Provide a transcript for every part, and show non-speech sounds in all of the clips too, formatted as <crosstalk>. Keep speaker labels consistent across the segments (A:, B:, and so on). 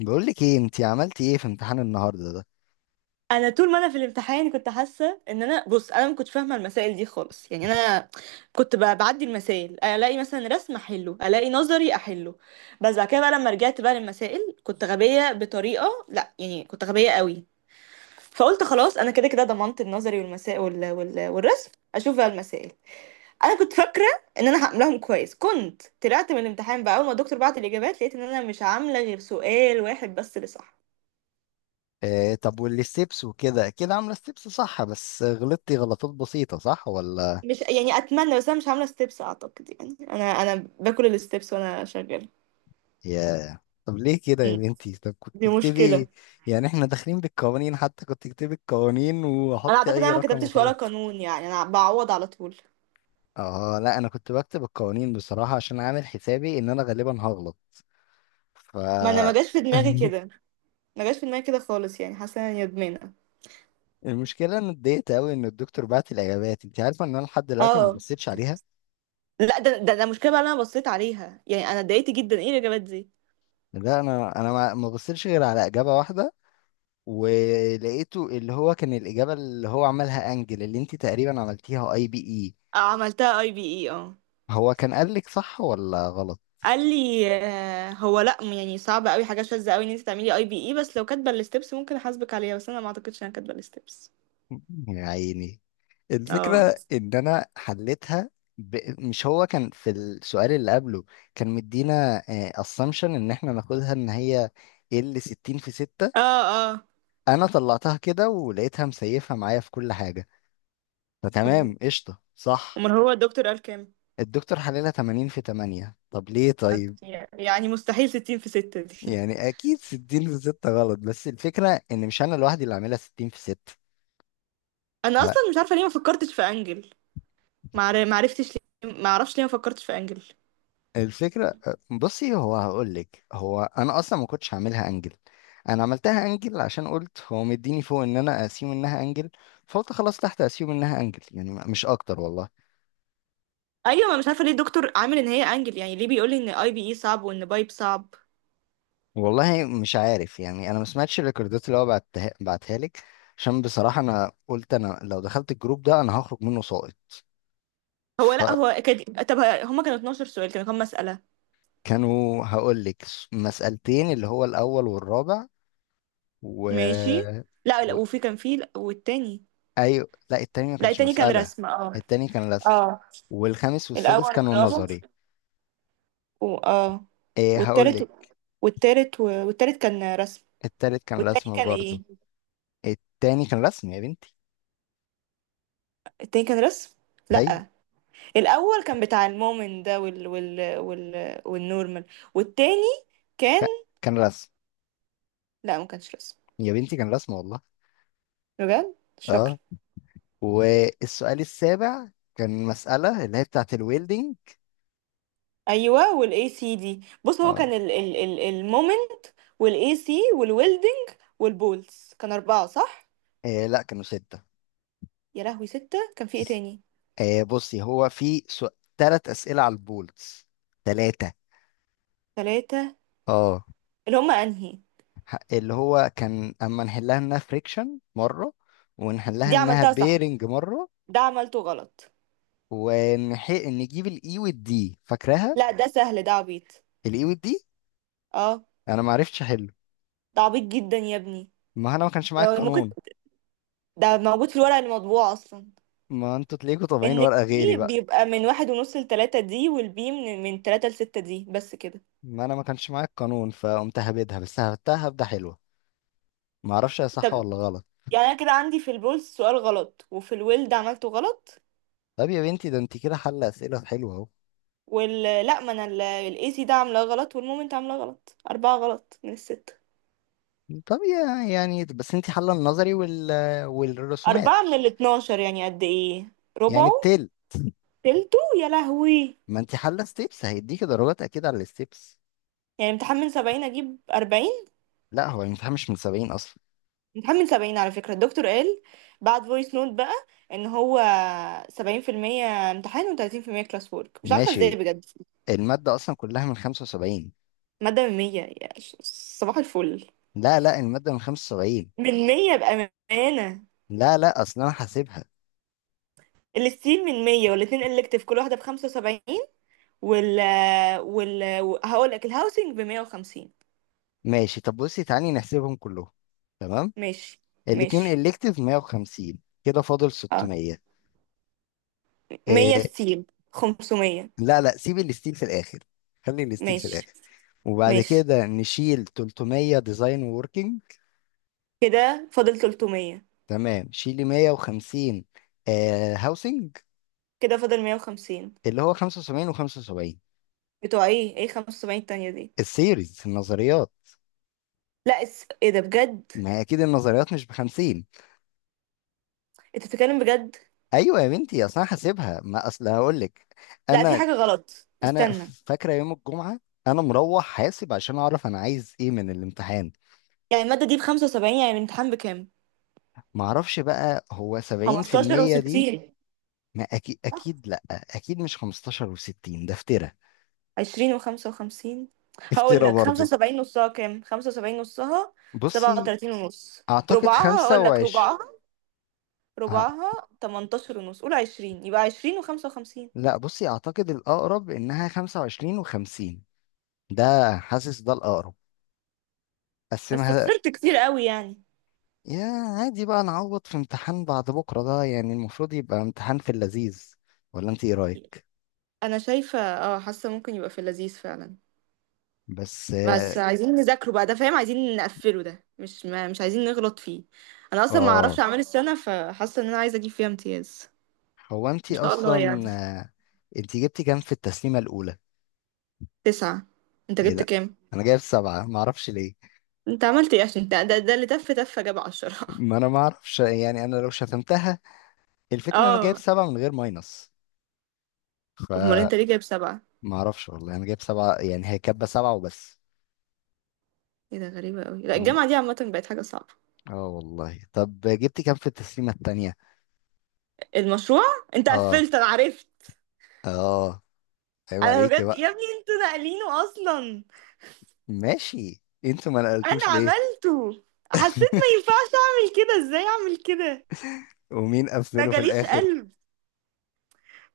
A: بقول لك ايه؟ انت عملتي ايه في امتحان النهارده ده؟
B: انا طول ما انا في الامتحان كنت حاسه ان انا، بص، انا ما كنتش فاهمه المسائل دي خالص. يعني انا كنت بعدي المسائل، الاقي مثلا رسم احله، الاقي نظري احله. بس بعد كده بقى لما رجعت بقى للمسائل كنت غبيه بطريقه، لا يعني كنت غبيه قوي. فقلت خلاص انا كده كده ضمنت النظري والمسائل والرسم، اشوف بقى المسائل. انا كنت فاكره ان انا هعملهم كويس. كنت طلعت من الامتحان بقى، اول ما الدكتور بعت الاجابات لقيت ان انا مش عامله غير سؤال واحد بس اللي صح.
A: آه، طب والستبس؟ وكده كده عامله ستبس صح، بس غلطتي غلطات بسيطه؟ صح ولا؟
B: مش يعني، اتمنى، بس انا مش عامله ستيبس اعتقد. يعني انا باكل الستيبس وانا شغاله.
A: يا طب ليه كده يا
B: مم.
A: بنتي؟ طب كنت
B: دي مشكله.
A: تكتبي، يعني احنا داخلين بالقوانين، حتى كنت تكتبي القوانين
B: انا
A: وحطي
B: اعتقد
A: اي
B: انا ما
A: رقم
B: كتبتش ولا
A: وخلاص.
B: قانون، يعني انا بعوض على طول.
A: اه لا، انا كنت بكتب القوانين بصراحه عشان عامل حسابي ان انا غالبا هغلط. ف
B: ما انا ما جاش في دماغي
A: <laughs>
B: كده، ما جاش في دماغي كده خالص. يعني حاسه اني ندمانه.
A: المشكله ان اتضايقت قوي ان الدكتور بعت الاجابات، انت عارفه ان انا لحد دلوقتي ما
B: اه،
A: بصيتش عليها.
B: لا ده مشكله بقى اللي انا بصيت عليها. يعني انا اتضايقت جدا، ايه الاجابات دي؟
A: لا انا ما بصيتش غير على اجابه واحده، ولقيته اللي هو كان الاجابه اللي هو عملها انجل، اللي انت تقريبا عملتيها اي بي اي.
B: آه، عملتها اي بي اي، اه.
A: هو كان قال لك صح ولا غلط؟
B: قال لي آه، هو لا يعني صعب قوي، حاجه شاذه قوي ان انت تعملي اي بي اي، بس لو كاتبه الستبس ممكن احاسبك عليها، بس انا ما اعتقدش ان انا كاتبه الستبس.
A: <laughs> يا عيني.
B: اه.
A: الفكره ان انا حليتها مش هو كان في السؤال اللي قبله كان مدينا اسامبشن ان احنا ناخدها ان هي ال 60 في 6؟
B: اه. اه
A: انا طلعتها كده ولقيتها مسيفه معايا في كل حاجه،
B: طب،
A: فتمام قشطه صح.
B: امال هو الدكتور قال كام؟
A: الدكتور حللها 80 في 8. طب ليه طيب؟
B: يعني مستحيل ستين في ستة دي <laughs>
A: يعني اكيد 60 في 6 غلط، بس الفكره ان مش انا لوحدي اللي عاملها 60 في 6.
B: انا
A: لا
B: اصلا مش عارفه ليه ما فكرتش في انجل. ما عرفتش ليه، ما اعرفش ليه ما فكرتش في انجل.
A: الفكره، بصي هو هقول لك، هو انا اصلا ما كنتش هعملها انجل، انا عملتها انجل عشان قلت هو مديني فوق ان انا اسيوم انها انجل، فقلت خلاص تحت اسيوم انها انجل، يعني مش اكتر والله.
B: ايوه، ما مش عارفه ليه الدكتور عامل ان هي انجل؟ يعني ليه بيقول لي ان اي بي اي صعب وان بايب صعب؟
A: والله مش عارف، يعني انا ما سمعتش الريكوردات اللي هو بعتها لك عشان بصراحه انا قلت انا لو دخلت الجروب ده انا هخرج منه ساقط.
B: هو لا هو كان، طب هما كانوا 12 سؤال، كانوا كام مساله؟
A: كانوا، هقول لك، مسألتين اللي هو الأول والرابع و...
B: ماشي. لا
A: و...
B: لا وفي كان في، لا، والتاني.
A: أيوة لا، التاني ما
B: لا
A: كانش
B: التاني كان
A: مسألة،
B: رسم، اه.
A: التاني كان رسم.
B: اه.
A: والخامس والسادس
B: الاول
A: كانوا
B: والرابع
A: نظري.
B: و... اه.
A: إيه هقول
B: والتالت.
A: لك،
B: والتالت و... والتالت كان رسم.
A: التالت كان
B: والتاني
A: رسم
B: كان
A: برضو.
B: ايه؟
A: التاني كان رسم يا بنتي.
B: التاني كان رسم.
A: أيوة
B: لا. الاول كان بتاع المؤمن ده وال والنورمال. والتاني كان.
A: ك- كان رسم
B: لا ما كانش رسم.
A: يا بنتي، كان رسم والله.
B: بجد مش فاكره.
A: اه، والسؤال السابع كان مسألة اللي هي بتاعة الويلدينج.
B: ايوه، والاي سي دي، بص هو
A: اه.
B: كان ال المومنت والاي سي والويلدنج والبولز، كان اربعه صح.
A: إيه لا، كانوا ستة.
B: يا لهوي، سته؟ كان في ايه تاني؟
A: إيه بصي، هو في تلات أسئلة على البولتس، تلاتة.
B: ثلاثه.
A: اه،
B: اللي هم انهي؟
A: اللي هو كان اما نحلها انها فريكشن مره ونحلها
B: دي
A: انها
B: عملتها صح.
A: بيرنج مره،
B: ده عملته غلط.
A: نجيب الاي والدي، فاكراها؟
B: لا ده سهل، ده عبيط.
A: الاي والدي.
B: اه.
A: انا ما عرفتش احله،
B: ده عبيط جدا يا ابني.
A: ما انا ما كانش معايا
B: ده ممكن.
A: القانون.
B: ده موجود في الورقه المطبوعه اصلا.
A: ما انتوا تلاقيكوا
B: ان
A: طابعين ورقه غيري
B: البي
A: بقى.
B: بيبقى من واحد ونص لتلاتة دي، والبي من تلاتة لستة دي، بس كده.
A: ما انا ما كانش معايا القانون، فقمت هبدها بس، هبتها هبده حلوه، ما اعرفش هي صح
B: طب.
A: ولا غلط.
B: يعني انا كده عندي في البولز سؤال غلط، وفي الويلد عملته غلط.
A: طب يا بنتي، ده انت كده حل اسئله حلوه اهو.
B: وال، لا ما انا، الاي سي ده عاملاه غلط، والمومنت عاملاه غلط. اربعة غلط من الستة.
A: طب يا يعني، بس انت حل النظري والرسومات،
B: اربعة من الاتناشر يعني قد ايه؟
A: يعني
B: ربعه.
A: بتل.
B: تلته، يا لهوي.
A: ما انت حل ستيبس، هيديكي درجات اكيد على الستيبس.
B: يعني امتحان من سبعين اجيب اربعين.
A: لا هو الامتحان مش من 70 اصلا.
B: امتحان من سبعين على فكرة، الدكتور قال بعد فويس نوت بقى ان هو 70% امتحان وتلاتين في المية كلاس وورك، مش عارفة ازاي
A: ماشي.
B: بجد.
A: المادة اصلا كلها من 75.
B: مادة من مية، صباح الفل.
A: لا لا، المادة من 75.
B: من مية بأمانة.
A: لا لا، اصلا انا حاسبها.
B: الستيل من مية، والاتنين إلكتيف كل واحدة بخمسة وسبعين. وال وال هقولك الهاوسنج بمية وخمسين.
A: ماشي، طب بصي تعالي نحسبهم كلهم. تمام.
B: ماشي.
A: الاتنين
B: ماشي.
A: الكتيف 150. كده فاضل
B: اه،
A: 600.
B: مية
A: إيه.
B: ستيل. خمسمية.
A: لا لا، سيب الستيل في الاخر، خلي الستيل في
B: ماشي.
A: الاخر. وبعد
B: ماشي.
A: كده نشيل 300، ديزاين ووركينج.
B: كده فاضل تلتمية.
A: تمام، شيلي 150، آه هاوسنج.
B: كده فاضل مية وخمسين.
A: اللي هو 75 و75.
B: بتوع ايه؟ ايه خمسة وسبعين التانية دي؟
A: السيريز، النظريات.
B: لا ايه ده بجد؟
A: ما هي اكيد النظريات مش بخمسين.
B: انت بتتكلم بجد؟
A: ايوه يا بنتي، اصل انا حاسبها، ما اصل هقول لك.
B: لا في
A: انا.
B: حاجة غلط،
A: انا
B: استنى.
A: فاكره يوم الجمعه انا مروح حاسب عشان اعرف انا عايز ايه من الامتحان.
B: يعني المادة دي بخمسة وسبعين، يعني الامتحان بكام؟
A: ما اعرفش بقى، هو
B: 15
A: 70%
B: و60.
A: دي. ما اكيد اكيد، لا اكيد مش 15 و60، ده افترا.
B: عشرين وخمسة وخمسين. هقول
A: افترا
B: لك خمسة
A: برضو.
B: وسبعين نصها كام، خمسة وسبعين نصها سبعة
A: بصي
B: وتلاتين ونص.
A: اعتقد
B: ربعها، هقول لك
A: 25.
B: ربعها،
A: ه-
B: ربعها تمنتاشر ونص، قول عشرين، يبقى عشرين وخمسة وخمسين.
A: لا بصي، اعتقد الاقرب انها 25 و50. ده، حاسس ده الاقرب.
B: بس
A: قسمها
B: خسرت كتير قوي يعني.
A: يا. عادي بقى، نعوض في امتحان بعد بكرة ده، يعني المفروض يبقى امتحان في اللذيذ. ولا انت ايه رأيك؟
B: أنا شايفة اه، حاسة ممكن يبقى في اللذيذ فعلا.
A: بس
B: بس
A: اه.
B: عايزين نذاكره بقى ده فاهم، عايزين نقفله ده، مش عايزين نغلط فيه. أنا أصلا ما
A: آه،
B: أعرفش أعمال السنة، فحاسة إن أنا عايزة أجيب فيها امتياز.
A: هو انت
B: إن شاء الله يعني.
A: اصلا. آه، انت جبتي كام في التسليمة الأولى؟
B: تسعة. أنت
A: ايه
B: جبت
A: ده؟
B: كام؟
A: انا جايب سبعة، معرفش ليه.
B: انت عملت ايه عشان ده اللي تف تف جاب عشرة <laughs>
A: ما انا معرفش، يعني انا لو شتمتها. الفكرة ان انا جايب
B: اه.
A: سبعة من غير ماينس،
B: امال انت
A: فمعرفش.
B: ليه جايب سبعة؟
A: والله انا جايب سبعة، يعني هي كاتبة سبعة وبس.
B: ايه ده، غريبة قوي. لا
A: مم.
B: الجامعة دي عامة بقت حاجة صعبة.
A: اه والله. طب جبتي كام في التسليمة التانية؟
B: المشروع. انت
A: اه.
B: قفلت انا عرفت.
A: اه، عيب
B: انا
A: عليكي
B: بجد يا
A: بقى.
B: ابني انتوا ناقلينه اصلا.
A: ماشي، انتوا ما
B: انا
A: نقلتوش ليه؟
B: عملته. حسيت ما
A: <laughs>
B: ينفعش اعمل كده، ازاي اعمل كده.
A: ومين
B: ما
A: قفله في
B: جاليش
A: الاخر؟
B: قلب.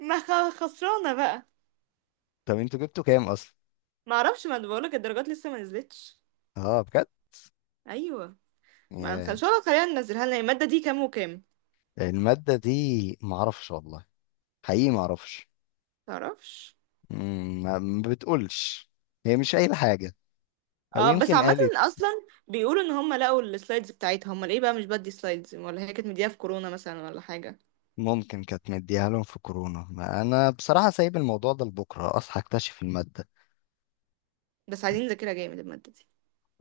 B: ما خ- خسرانة بقى.
A: طب انتوا جبتوا كام اصلا؟
B: ما اعرفش، ما انا بقولك الدرجات لسه ما نزلتش.
A: اه بجد؟
B: ايوه. ما ان
A: ياه.
B: شاء الله خلينا ننزلها لنا المادة دي كام وكام.
A: المادة دي، معرفش والله، حقيقي معرفش.
B: تعرفش.
A: ما ما بتقولش، هي مش قايلة حاجة. او
B: اه بس
A: يمكن
B: عامة
A: قالت.
B: اصلا بيقولوا ان هم لقوا السلايدز بتاعتها، هم ليه بقى مش بدي سلايدز؟ ولا هي كانت مديها في كورونا مثلا ولا حاجة.
A: ممكن كانت مديها لهم في كورونا، ما انا بصراحة سايب الموضوع ده لبكرة اصحى اكتشف المادة.
B: بس عايزين نذاكرها جامد المادة دي.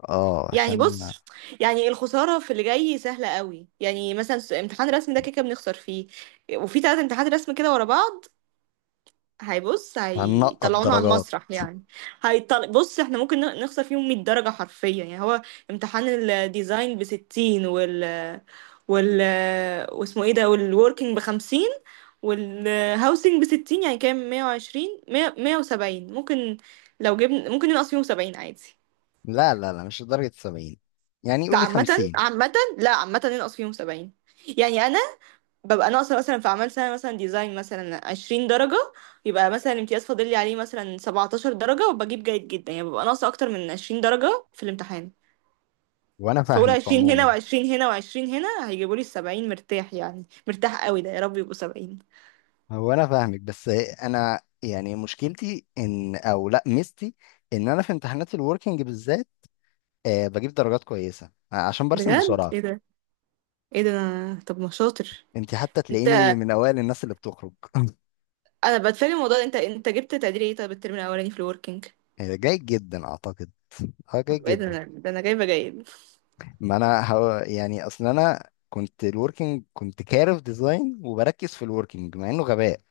A: اه
B: يعني
A: عشان
B: بص، يعني الخسارة في اللي جاي سهلة قوي. يعني مثلا امتحان رسم ده كده كده بنخسر فيه. وفي تلات امتحانات رسم كده ورا بعض، هيبص
A: هنقط
B: هيطلعونا على
A: درجات.
B: المسرح يعني. بص احنا ممكن نخسر فيهم 100 درجة حرفيا. يعني هو امتحان الديزاين ب 60، وال وال واسمه ايه ده، والوركينج ب 50، والهاوسنج بستين، يعني كام؟ مية وعشرين، مية، مية وسبعين ممكن. لو جبنا ممكن ننقص فيهم سبعين عادي.
A: لا لا لا، مش لدرجة سبعين، يعني
B: لا
A: قولي
B: عامة،
A: خمسين.
B: عامة، لا عامة ننقص فيهم سبعين. يعني أنا ببقى ناقصة مثلا في أعمال سنة، مثلا ديزاين مثلا عشرين درجة، يبقى مثلا الامتياز فاضل لي عليه مثلا سبعتاشر درجة، وبجيب جيد جدا، يعني ببقى ناقصة أكتر من عشرين درجة في الامتحان.
A: وانا
B: فأقول
A: فاهمك
B: عشرين هنا
A: عموما.
B: وعشرين هنا وعشرين هنا هيجيبوا لي السبعين، مرتاح يعني، مرتاح قوي ده. يا رب يبقوا سبعين.
A: هو انا فاهمك، بس انا يعني مشكلتي ان، او لا ميزتي، ان انا في امتحانات الوركينج بالذات آه بجيب درجات كويسه، آه، عشان برسم
B: بجد
A: بسرعه.
B: ايه ده؟ ايه ده؟ أنا- طب ما شاطر.
A: انت حتى
B: انت،
A: تلاقيني من اوائل الناس اللي بتخرج. <laughs>
B: انا بتفاجئ من الموضوع ده. انت جبت تقدير ايه طب الترم الاولاني في الوركينج؟
A: آه، جيد جدا اعتقد. اه جيد
B: طب ايه ده،
A: جدا.
B: انا ده انا جايبه جيد
A: ما انا هو يعني، اصل انا كنت الوركينج كنت كارف ديزاين وبركز في الوركينج، مع انه غباء،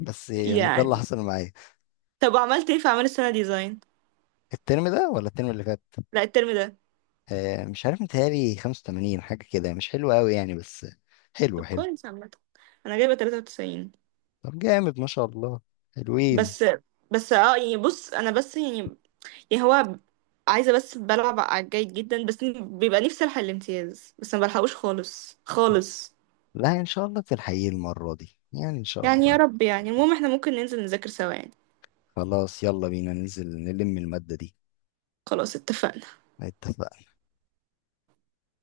A: بس يعني ده اللي
B: يعني.
A: حصل معايا.
B: طب عملت ايه في اعمال السنه ديزاين؟
A: الترم ده ولا الترم اللي فات؟
B: لا الترم ده.
A: آه مش عارف، متهيألي 85 حاجه كده، مش حلو قوي يعني، بس حلو
B: طب
A: حلو.
B: كويس عامه. انا جايبه 93.
A: طب جامد ما شاء الله، حلوين.
B: بس بس اه يعني بص انا بس يعني، يعني هو عايزه بس بلعب على الجيد جدا، بس بيبقى نفسي الحق الامتياز بس ما بلحقوش خالص خالص.
A: لا ان شاء الله تلحقيه المرة دي، يعني ان شاء
B: يعني يا
A: الله.
B: رب يعني. المهم احنا ممكن ننزل نذاكر سوا يعني.
A: خلاص يلا بينا ننزل نلم المادة دي.
B: خلاص، اتفقنا.
A: اتفقنا.